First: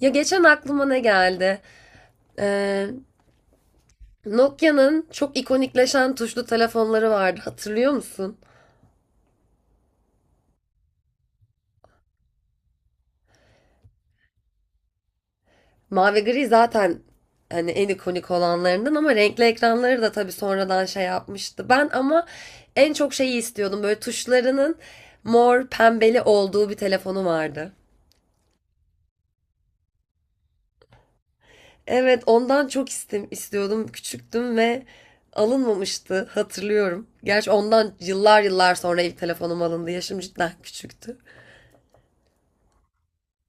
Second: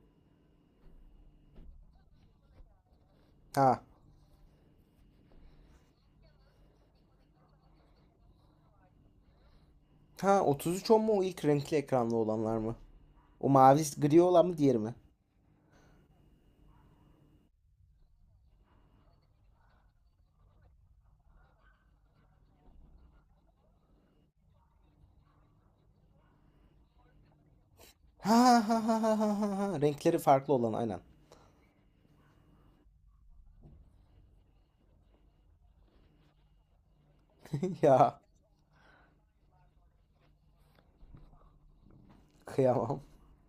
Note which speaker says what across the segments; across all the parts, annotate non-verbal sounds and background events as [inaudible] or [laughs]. Speaker 1: Ya geçen aklıma ne geldi? Ee,
Speaker 2: Ha.
Speaker 1: Nokia'nın çok ikonikleşen tuşlu telefonları vardı. Hatırlıyor musun?
Speaker 2: Ha 33 10 mu o ilk renkli ekranlı olanlar mı? O mavi gri olan mı diğeri mi?
Speaker 1: Mavi gri zaten hani en ikonik olanlarından ama renkli ekranları da tabii sonradan şey yapmıştı. Ben ama en çok şeyi istiyordum. Böyle tuşlarının mor pembeli olduğu bir telefonu vardı.
Speaker 2: Ha ha ha ha ha ha ha. Renkleri farklı olan aynen.
Speaker 1: Evet, ondan çok istiyordum. Küçüktüm ve alınmamıştı hatırlıyorum. Gerçi
Speaker 2: [laughs]
Speaker 1: ondan
Speaker 2: Ya
Speaker 1: yıllar yıllar sonra ilk telefonum alındı. Yaşım cidden küçüktü.
Speaker 2: kıyamam.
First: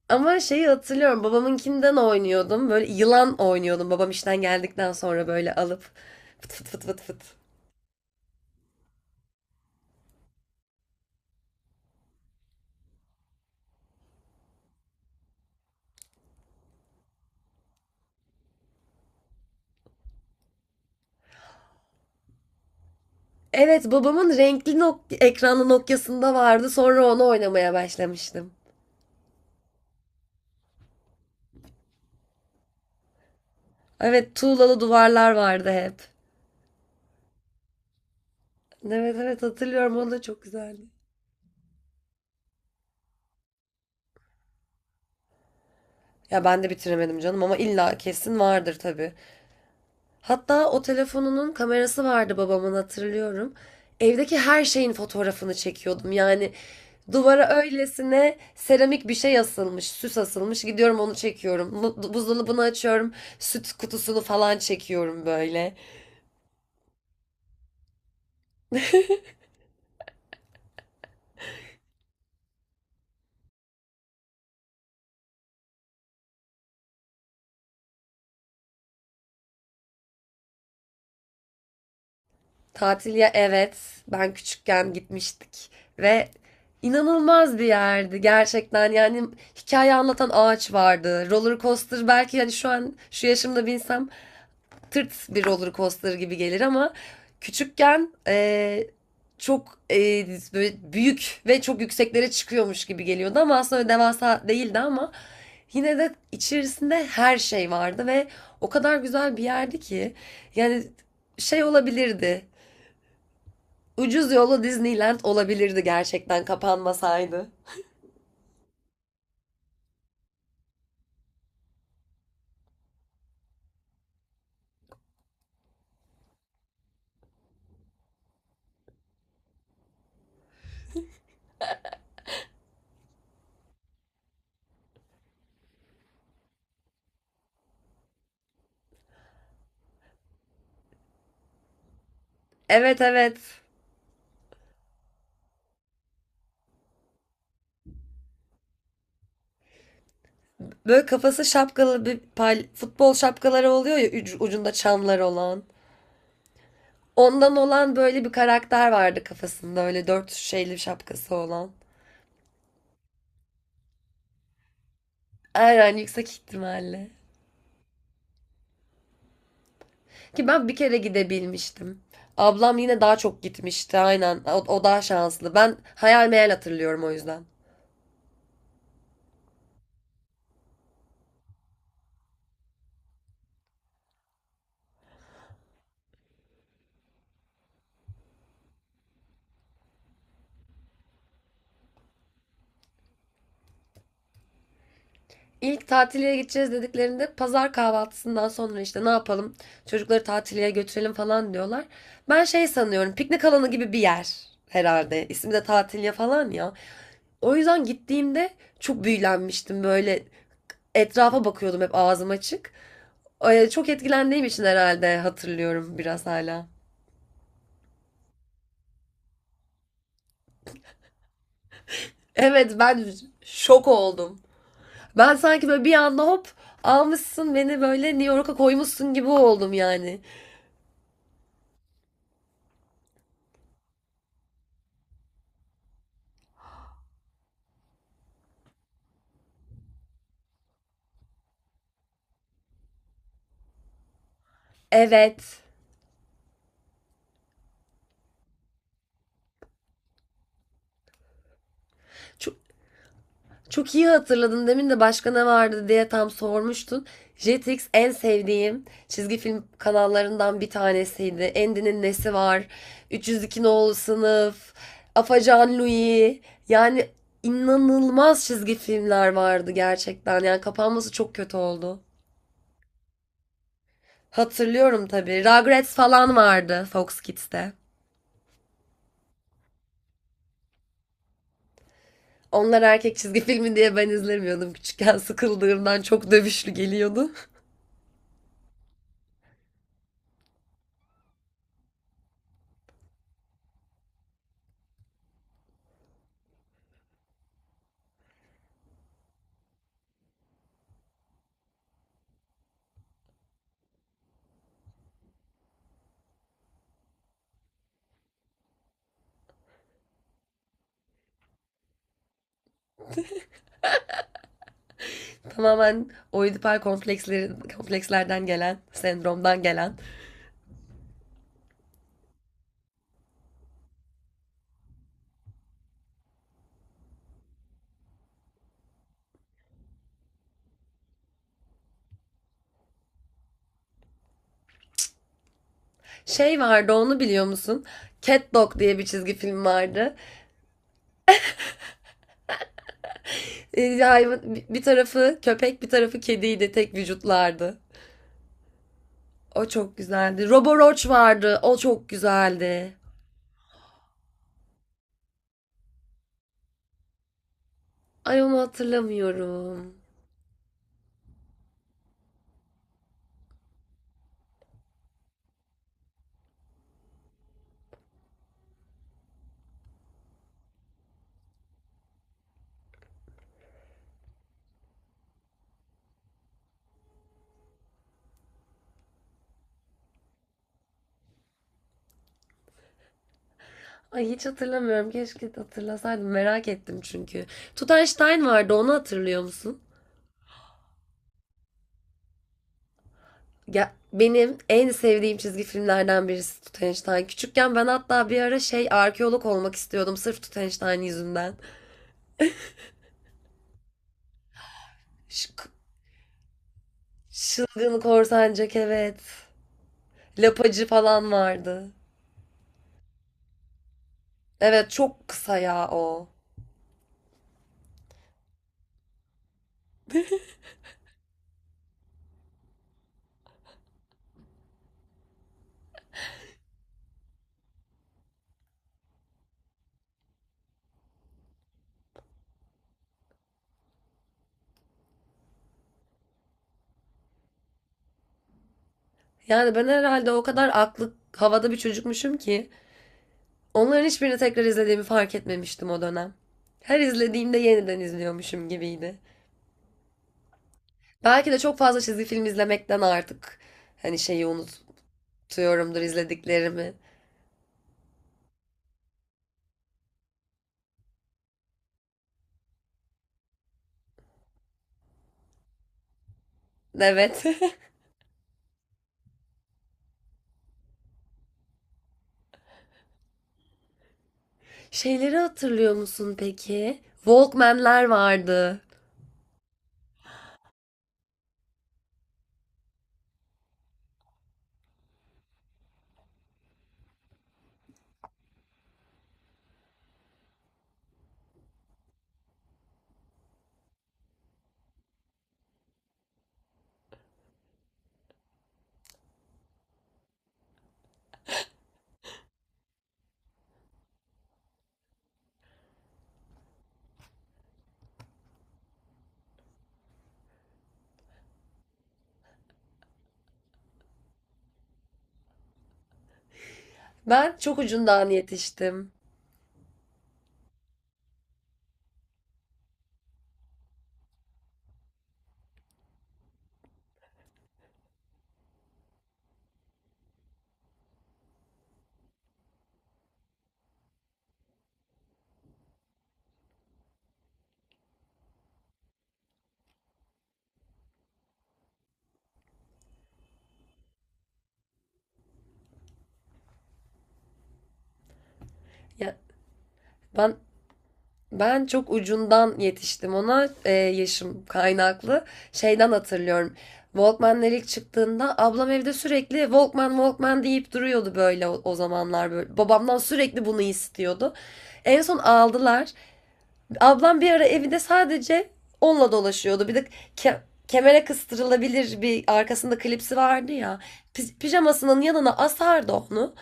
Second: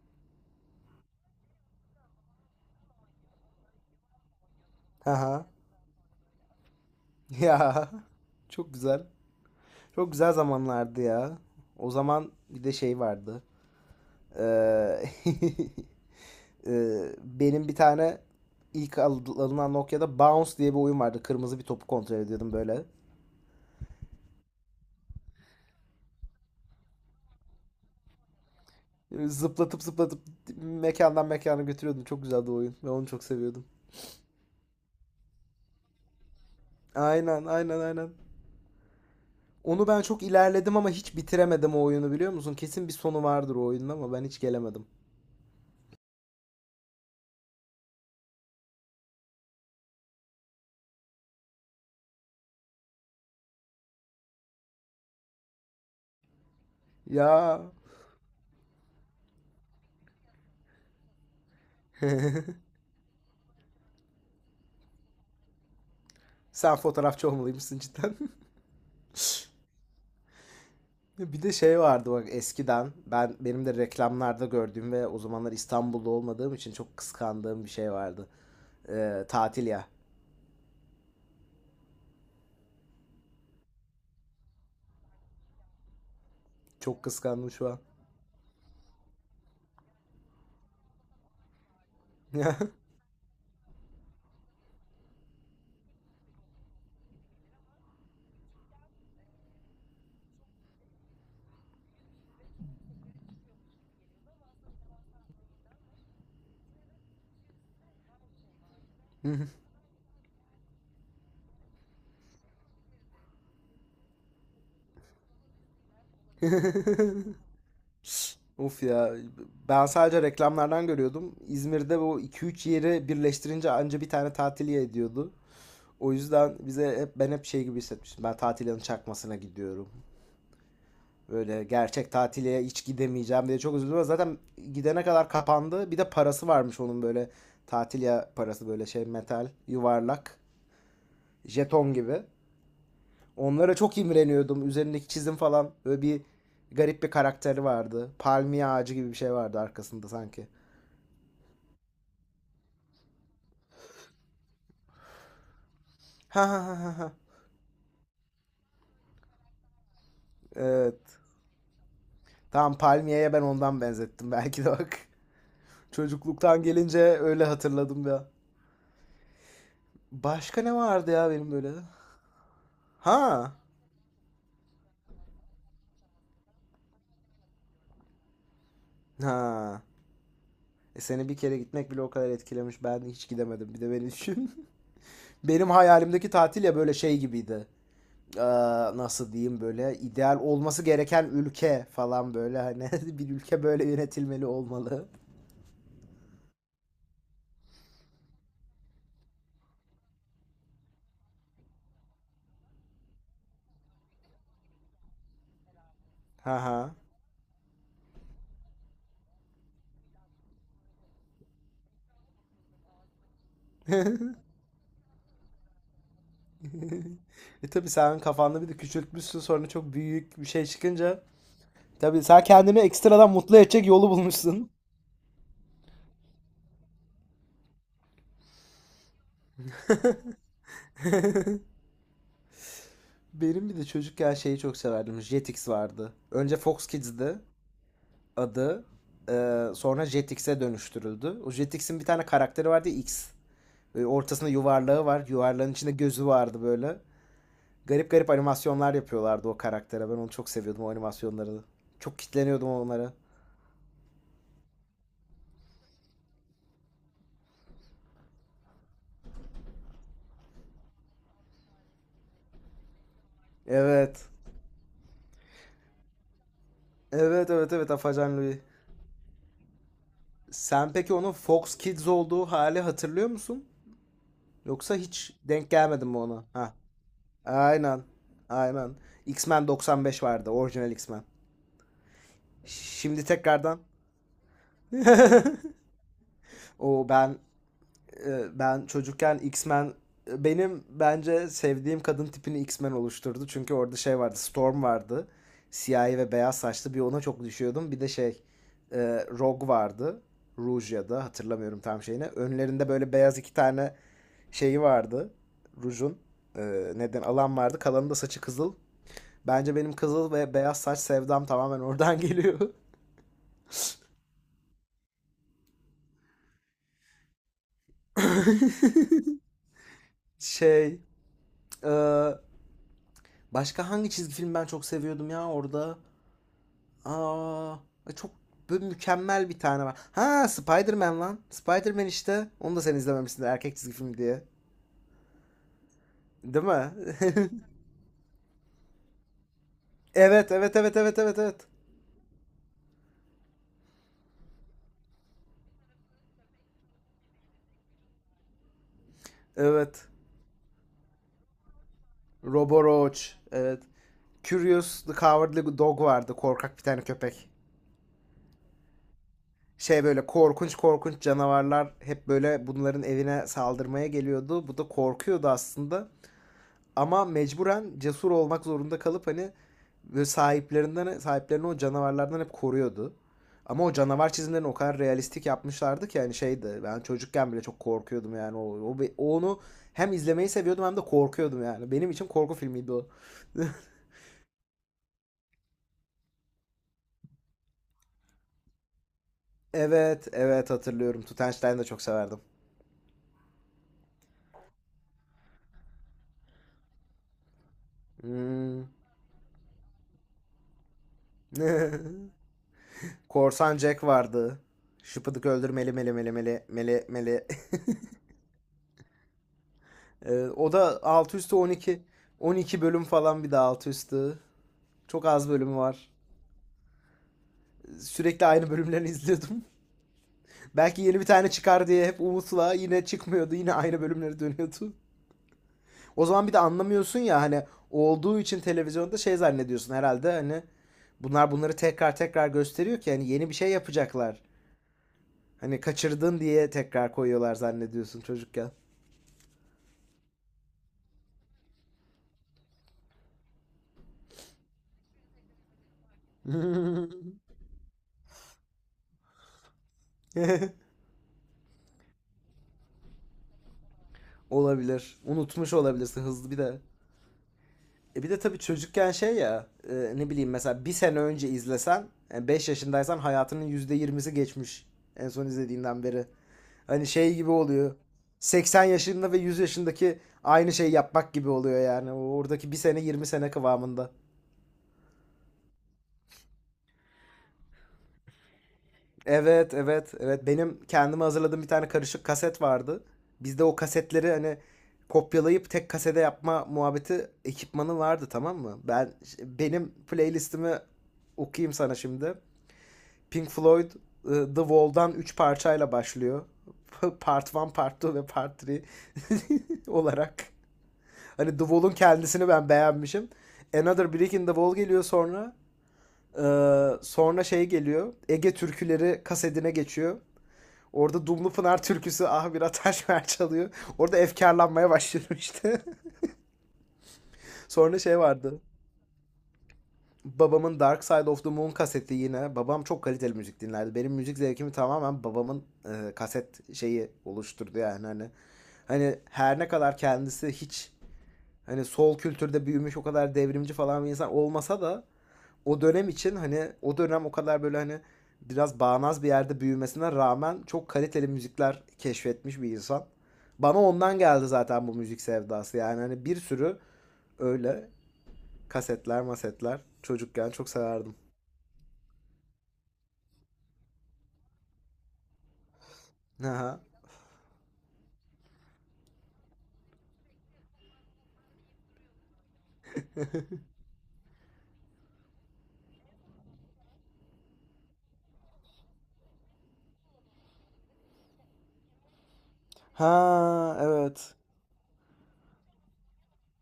Speaker 1: Ama şeyi hatırlıyorum babamınkinden oynuyordum. Böyle yılan oynuyordum babam işten geldikten
Speaker 2: Ha
Speaker 1: sonra
Speaker 2: ha.
Speaker 1: böyle alıp fıt fıt fıt fıt fıt.
Speaker 2: Ya. Çok güzel. Çok güzel zamanlardı ya. O zaman bir de şey vardı. Ee, [laughs] benim bir tane ilk alınan Nokia'da Bounce diye bir oyun vardı. Kırmızı bir topu kontrol ediyordum böyle.
Speaker 1: Evet babamın renkli ekranlı Nokia'sında vardı. Sonra onu oynamaya başlamıştım.
Speaker 2: Zıplatıp zıplatıp mekandan mekana götürüyordum. Çok güzeldi o oyun. Ben onu çok seviyordum.
Speaker 1: Evet tuğlalı duvarlar vardı hep.
Speaker 2: Aynen, aynen, aynen.
Speaker 1: Evet
Speaker 2: Onu
Speaker 1: hatırlıyorum
Speaker 2: ben
Speaker 1: o da
Speaker 2: çok
Speaker 1: çok
Speaker 2: ilerledim
Speaker 1: güzeldi.
Speaker 2: ama hiç bitiremedim o oyunu, biliyor musun? Kesin bir sonu vardır o oyunun ama ben hiç gelemedim.
Speaker 1: Ya ben de bitiremedim canım ama illa kesin vardır tabii. Hatta o telefonunun kamerası vardı babamın hatırlıyorum. Evdeki her şeyin fotoğrafını çekiyordum. Yani duvara
Speaker 2: Ya,
Speaker 1: öylesine seramik bir şey asılmış, süs asılmış. Gidiyorum onu çekiyorum. Buzdolabını açıyorum, süt kutusunu falan çekiyorum böyle.
Speaker 2: sen fotoğrafçı olmalıymışsın cidden. [laughs] Bir de şey vardı bak, eskiden ben benim de reklamlarda gördüğüm ve o zamanlar İstanbul'da olmadığım için çok kıskandığım bir şey vardı. Tatil ya.
Speaker 1: Tatil ya evet, ben küçükken gitmiştik ve
Speaker 2: Çok kıskandım
Speaker 1: inanılmaz bir
Speaker 2: şu an.
Speaker 1: yerdi gerçekten. Yani hikaye anlatan ağaç vardı. Roller coaster belki hani şu an şu yaşımda binsem tırt bir roller coaster gibi gelir ama küçükken çok böyle büyük ve çok yükseklere çıkıyormuş gibi geliyordu ama aslında devasa değildi ama yine de içerisinde her şey vardı ve o kadar güzel bir
Speaker 2: [laughs]
Speaker 1: yerdi ki yani şey olabilirdi. Ucuz yolu Disneyland olabilirdi gerçekten kapanmasaydı.
Speaker 2: Of ya, ben sadece reklamlardan görüyordum. İzmir'de bu iki üç yeri birleştirince anca bir tane tatil ediyordu. O yüzden bize hep, ben hep şey gibi hissetmiştim. Ben tatilin çakmasına gidiyorum. Böyle gerçek tatile hiç gidemeyeceğim diye çok üzüldüm. Zaten gidene kadar kapandı. Bir de parası varmış onun, böyle tatil ya, parası böyle şey, metal, yuvarlak, jeton gibi.
Speaker 1: Evet evet.
Speaker 2: Onlara çok imreniyordum. Üzerindeki çizim falan, böyle bir garip bir karakteri vardı. Palmiye ağacı gibi bir şey vardı arkasında sanki.
Speaker 1: Böyle kafası şapkalı bir futbol şapkaları oluyor ya ucunda çanlar olan.
Speaker 2: Ha ha ha ha ha.
Speaker 1: Ondan olan böyle bir karakter vardı kafasında. Öyle dört şeyli
Speaker 2: Evet.
Speaker 1: şapkası olan.
Speaker 2: Tamam, palmiyeye ben ondan benzettim [laughs] belki de bak.
Speaker 1: Aynen yüksek
Speaker 2: Çocukluktan gelince
Speaker 1: ihtimalle.
Speaker 2: öyle hatırladım ya.
Speaker 1: Ki
Speaker 2: Başka
Speaker 1: ben
Speaker 2: ne
Speaker 1: bir kere
Speaker 2: vardı ya benim böyle?
Speaker 1: gidebilmiştim. Ablam yine daha çok
Speaker 2: Ha.
Speaker 1: gitmişti. Aynen. O daha şanslı. Ben hayal meyal hatırlıyorum o yüzden.
Speaker 2: Ha. E, seni bir kere gitmek bile o kadar etkilemiş. Ben hiç gidemedim. Bir de beni düşün. [laughs] Benim hayalimdeki tatil ya böyle şey gibiydi. Ee, nasıl diyeyim, böyle ideal olması gereken ülke falan, böyle hani [laughs] bir ülke böyle yönetilmeli, olmalı.
Speaker 1: İlk tatiliye gideceğiz dediklerinde pazar kahvaltısından sonra işte ne yapalım? Çocukları tatiliye götürelim falan diyorlar. Ben şey sanıyorum piknik alanı gibi bir yer herhalde. İsmi de tatiliye falan
Speaker 2: Haha
Speaker 1: ya.
Speaker 2: ha.
Speaker 1: O yüzden gittiğimde çok büyülenmiştim böyle etrafa bakıyordum hep ağzım açık. Çok etkilendiğim için herhalde hatırlıyorum biraz hala.
Speaker 2: E tabii, sen kafanda bir de küçültmüşsün sonra, çok büyük bir şey çıkınca. Tabi sen
Speaker 1: Evet
Speaker 2: kendini
Speaker 1: ben
Speaker 2: ekstradan mutlu
Speaker 1: şok
Speaker 2: edecek yolu
Speaker 1: oldum.
Speaker 2: bulmuşsun.
Speaker 1: Ben sanki böyle bir anda hop almışsın beni böyle New York'a koymuşsun gibi oldum yani.
Speaker 2: Benim bir de çocukken şeyi çok severdim. Jetix vardı. Önce Fox Kids'di adı, sonra Jetix'e dönüştürüldü. O Jetix'in bir tane karakteri vardı, X. Böyle ortasında yuvarlağı var.
Speaker 1: Evet.
Speaker 2: Yuvarlağın içinde gözü vardı böyle. Garip garip animasyonlar yapıyorlardı o karaktere. Ben onu çok seviyordum, o animasyonları. Çok
Speaker 1: Çok,
Speaker 2: kitleniyordum onlara.
Speaker 1: Çok iyi hatırladın. Demin de başka ne vardı diye tam sormuştun. Jetix en sevdiğim çizgi film kanallarından bir tanesiydi. Endi'nin Nesi Var, 302 Nolu
Speaker 2: Evet.
Speaker 1: Sınıf, Afacan Louie. Yani
Speaker 2: Evet evet evet, Afacan
Speaker 1: inanılmaz
Speaker 2: Louis.
Speaker 1: çizgi filmler vardı gerçekten. Yani
Speaker 2: Sen
Speaker 1: kapanması
Speaker 2: peki onun
Speaker 1: çok kötü
Speaker 2: Fox
Speaker 1: oldu.
Speaker 2: Kids olduğu hali hatırlıyor musun? Yoksa
Speaker 1: Hatırlıyorum
Speaker 2: hiç
Speaker 1: tabii.
Speaker 2: denk
Speaker 1: Rugrats
Speaker 2: gelmedin mi
Speaker 1: falan
Speaker 2: ona? Ha.
Speaker 1: vardı Fox Kids'te.
Speaker 2: Aynen. Aynen. X-Men 95 vardı. Orijinal X-Men.
Speaker 1: Onlar erkek
Speaker 2: Şimdi
Speaker 1: çizgi filmi
Speaker 2: tekrardan
Speaker 1: diye ben izlemiyordum küçükken. Sıkıldığımdan çok dövüşlü
Speaker 2: o
Speaker 1: geliyordu.
Speaker 2: ben ben çocukken X-Men, benim bence sevdiğim kadın tipini X-Men oluşturdu. Çünkü orada şey vardı, Storm vardı. Siyahi ve beyaz saçlı bir, ona çok düşüyordum. Bir de şey, e, Rogue vardı. Rouge ya da, hatırlamıyorum tam şeyini. Önlerinde böyle beyaz iki tane şeyi vardı. Rouge'un neden alan vardı. Kalanı da saçı kızıl. Bence benim kızıl ve beyaz saç sevdam tamamen oradan geliyor. [laughs]
Speaker 1: Tamamen oidipal komplekslerden gelen, sendromdan gelen.
Speaker 2: Şey, e, başka hangi çizgi film ben çok seviyordum ya orada? Aa, çok böyle mükemmel bir tane var. Ha, Spider-Man lan. Spider-Man işte. Onu da sen izlememişsin erkek çizgi film diye.
Speaker 1: Şey
Speaker 2: Değil mi?
Speaker 1: vardı onu biliyor
Speaker 2: [laughs]
Speaker 1: musun? Cat Dog diye bir çizgi film vardı.
Speaker 2: Evet, evet, evet, evet, evet, evet.
Speaker 1: Hayvan, bir tarafı köpek bir tarafı kediydi. Tek vücutlardı. O çok
Speaker 2: Evet.
Speaker 1: güzeldi. Roboroach vardı. O çok
Speaker 2: Robo
Speaker 1: güzeldi.
Speaker 2: Roach. Evet. Curious the Cowardly Dog vardı. Korkak bir tane köpek.
Speaker 1: Ay onu hatırlamıyorum.
Speaker 2: Şey, böyle korkunç korkunç canavarlar hep böyle bunların evine saldırmaya geliyordu. Bu da korkuyordu aslında. Ama mecburen cesur olmak zorunda kalıp hani sahiplerini o canavarlardan hep koruyordu. Ama o canavar çizimlerini o kadar realistik yapmışlardı ki yani şeydi, ben çocukken bile çok korkuyordum yani o, o onu hem izlemeyi seviyordum hem de korkuyordum yani. Benim için korku filmiydi o. [laughs]
Speaker 1: Ay hiç hatırlamıyorum. Keşke hatırlasaydım. Merak ettim çünkü. Tutanstein vardı. Onu hatırlıyor musun?
Speaker 2: Evet, evet hatırlıyorum. Tutenstein'i de çok severdim.
Speaker 1: Ya benim en sevdiğim çizgi filmlerden birisi Tutenstein. Küçükken ben hatta bir ara
Speaker 2: Hmm.
Speaker 1: şey arkeolog olmak istiyordum sırf Tutenstein yüzünden.
Speaker 2: [laughs] Korsan Jack vardı. Şıpıdık
Speaker 1: Ş-
Speaker 2: öldür meli meli meli meli meli meli.
Speaker 1: Şılgın korsancak evet.
Speaker 2: O
Speaker 1: Lapacı
Speaker 2: da
Speaker 1: falan
Speaker 2: 6 üstü
Speaker 1: vardı.
Speaker 2: 12. 12 bölüm falan bir de 6 üstü.
Speaker 1: Evet
Speaker 2: Çok
Speaker 1: çok
Speaker 2: az
Speaker 1: kısa
Speaker 2: bölümü
Speaker 1: ya
Speaker 2: var.
Speaker 1: o.
Speaker 2: Sürekli aynı bölümlerini izliyordum. [laughs] Belki yeni bir tane çıkar diye hep umutla, yine çıkmıyordu. Yine aynı bölümleri dönüyordu. O zaman bir de anlamıyorsun ya, hani olduğu için televizyonda şey zannediyorsun herhalde, hani bunlar bunları tekrar tekrar gösteriyor ki hani yeni bir şey yapacaklar. Hani kaçırdın diye tekrar koyuyorlar zannediyorsun çocukken.
Speaker 1: Yani ben herhalde o kadar aklı havada bir çocukmuşum ki onların hiçbirini tekrar izlediğimi fark etmemiştim o dönem. Her izlediğimde yeniden izliyormuşum gibiydi.
Speaker 2: [laughs]
Speaker 1: Belki de çok fazla çizgi film izlemekten artık hani şeyi unutuyorumdur
Speaker 2: Olabilir. Unutmuş olabilirsin hızlı bir de.
Speaker 1: izlediklerimi.
Speaker 2: E bir de tabii çocukken şey ya, ne bileyim, mesela bir sene önce izlesen, 5 yaşındaysan hayatının %20'si geçmiş en son izlediğinden beri. Hani şey
Speaker 1: Evet.
Speaker 2: gibi oluyor. 80 yaşında ve 100 yaşındaki aynı şeyi yapmak gibi oluyor yani. Oradaki bir sene 20 sene kıvamında.
Speaker 1: [laughs] Şeyleri hatırlıyor musun peki? Walkman'ler vardı.
Speaker 2: Evet evet evet, benim kendime hazırladığım bir tane karışık kaset vardı. Bizde o kasetleri hani kopyalayıp tek kasede yapma muhabbeti, ekipmanı vardı, tamam mı? Ben benim playlistimi okuyayım sana şimdi. Pink Floyd, The Wall'dan 3 parçayla başlıyor. [laughs] Part 1, Part 2 ve Part 3 [laughs] olarak. Hani The Wall'un kendisini ben beğenmişim. Another Brick in the Wall geliyor sonra. Sonra şey geliyor. Ege türküleri kasedine geçiyor. Orada Dumlu Pınar türküsü ah bir ataş [laughs] ver çalıyor. Orada efkarlanmaya başladım işte.
Speaker 1: Ben
Speaker 2: [laughs]
Speaker 1: çok
Speaker 2: Sonra şey
Speaker 1: ucundan
Speaker 2: vardı.
Speaker 1: yetiştim.
Speaker 2: Babamın Dark Side of the Moon kaseti yine. Babam çok kaliteli müzik dinlerdi. Benim müzik zevkimi tamamen babamın kaset şeyi oluşturdu yani hani. Hani her ne kadar kendisi hiç hani sol kültürde büyümüş o kadar devrimci falan bir insan olmasa da, o dönem için hani, o dönem o kadar böyle hani biraz bağnaz bir yerde büyümesine rağmen çok kaliteli müzikler keşfetmiş bir insan. Bana ondan geldi zaten bu müzik sevdası. Yani hani bir sürü öyle kasetler,
Speaker 1: Ya
Speaker 2: masetler çocukken
Speaker 1: ben
Speaker 2: çok severdim.
Speaker 1: ben çok ucundan yetiştim ona yaşım kaynaklı. Şeyden hatırlıyorum.
Speaker 2: Ha.
Speaker 1: Walkman'ler ilk çıktığında ablam evde sürekli Walkman Walkman deyip duruyordu böyle o zamanlar böyle. Babamdan sürekli bunu istiyordu. En son aldılar. Ablam bir ara evinde sadece onunla dolaşıyordu. Bir de ke- kemere kıstırılabilir bir arkasında klipsi vardı
Speaker 2: Ha
Speaker 1: ya.
Speaker 2: evet.
Speaker 1: Pijamasının yanına asardı onu.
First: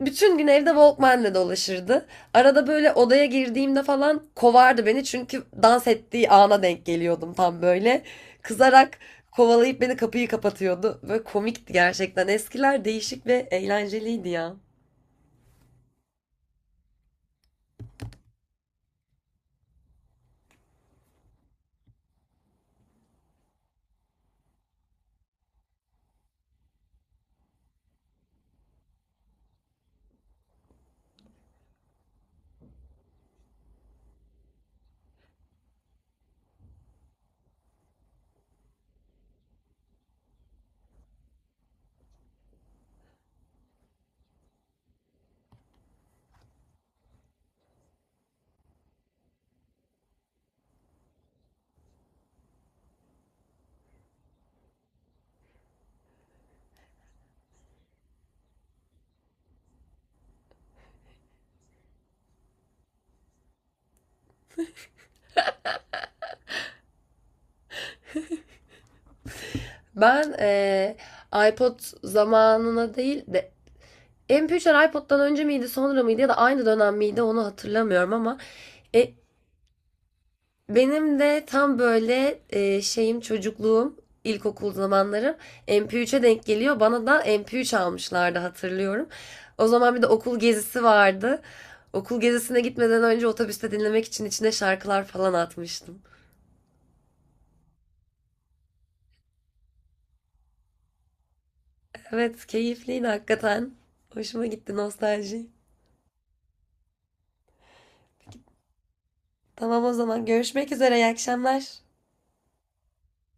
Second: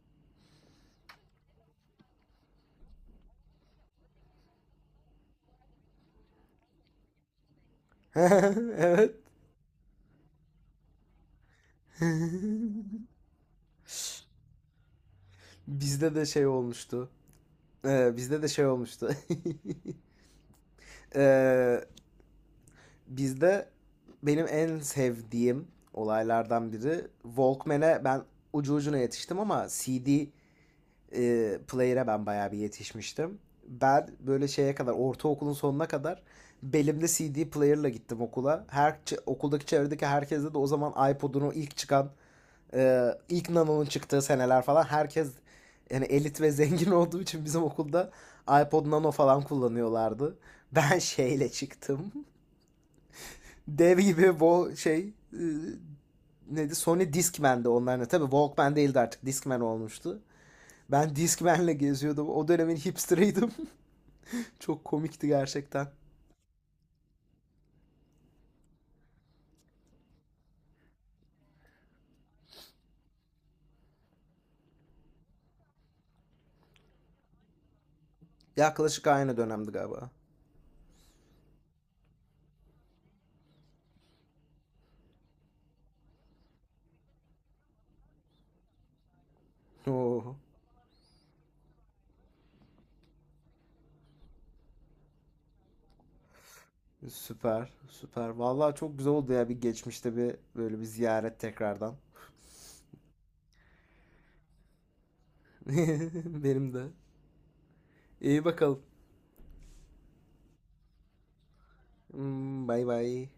Speaker 1: Bütün gün evde Walkman'le dolaşırdı. Arada böyle odaya girdiğimde falan kovardı beni çünkü dans ettiği ana denk geliyordum tam böyle.
Speaker 2: [laughs]
Speaker 1: Kızarak
Speaker 2: Evet.
Speaker 1: kovalayıp beni kapıyı kapatıyordu. Böyle komikti gerçekten.
Speaker 2: [laughs]
Speaker 1: Eskiler değişik ve eğlenceliydi ya.
Speaker 2: Bizde de şey olmuştu. Bizde de şey olmuştu. [laughs] Ee, bizde benim en sevdiğim olaylardan biri, Walkman'e ben ucu ucuna yetiştim ama CD Player'e ben bayağı bir yetişmiştim. Ben böyle şeye kadar, ortaokulun sonuna kadar belimde CD player'la gittim okula. Her okuldaki, çevredeki herkeste de o zaman iPod'un o ilk çıkan, ilk Nano'nun çıktığı seneler falan, herkes yani elit ve zengin [laughs] olduğu için bizim okulda, iPod Nano falan kullanıyorlardı. Ben şeyle çıktım. [laughs] Dev gibi bu şey, neydi, Sony Discman'dı onların. Tabii Walkman değildi artık, Discman olmuştu. Ben Discman'le geziyordum. O dönemin hipsterıydım. [laughs] Çok komikti gerçekten.
Speaker 1: Ben iPod zamanına değil de MP3'ler iPod'dan önce miydi, sonra mıydı ya da aynı dönem miydi onu hatırlamıyorum ama
Speaker 2: Yaklaşık
Speaker 1: e,
Speaker 2: aynı dönemdi galiba.
Speaker 1: benim de tam böyle şeyim çocukluğum, ilkokul zamanlarım MP3'e denk geliyor. Bana da MP3 almışlardı hatırlıyorum. O zaman bir de
Speaker 2: Oo,
Speaker 1: okul gezisi vardı. Okul gezisine gitmeden önce otobüste dinlemek için içine şarkılar falan atmıştım.
Speaker 2: süper, süper. Vallahi çok güzel oldu ya, bir geçmişte bir böyle bir ziyaret tekrardan.
Speaker 1: Evet, keyifliydi hakikaten. Hoşuma gitti nostalji.
Speaker 2: [laughs] Benim de. İyi bakalım.
Speaker 1: Tamam o zaman görüşmek üzere, iyi akşamlar.
Speaker 2: Hmm, bay bay.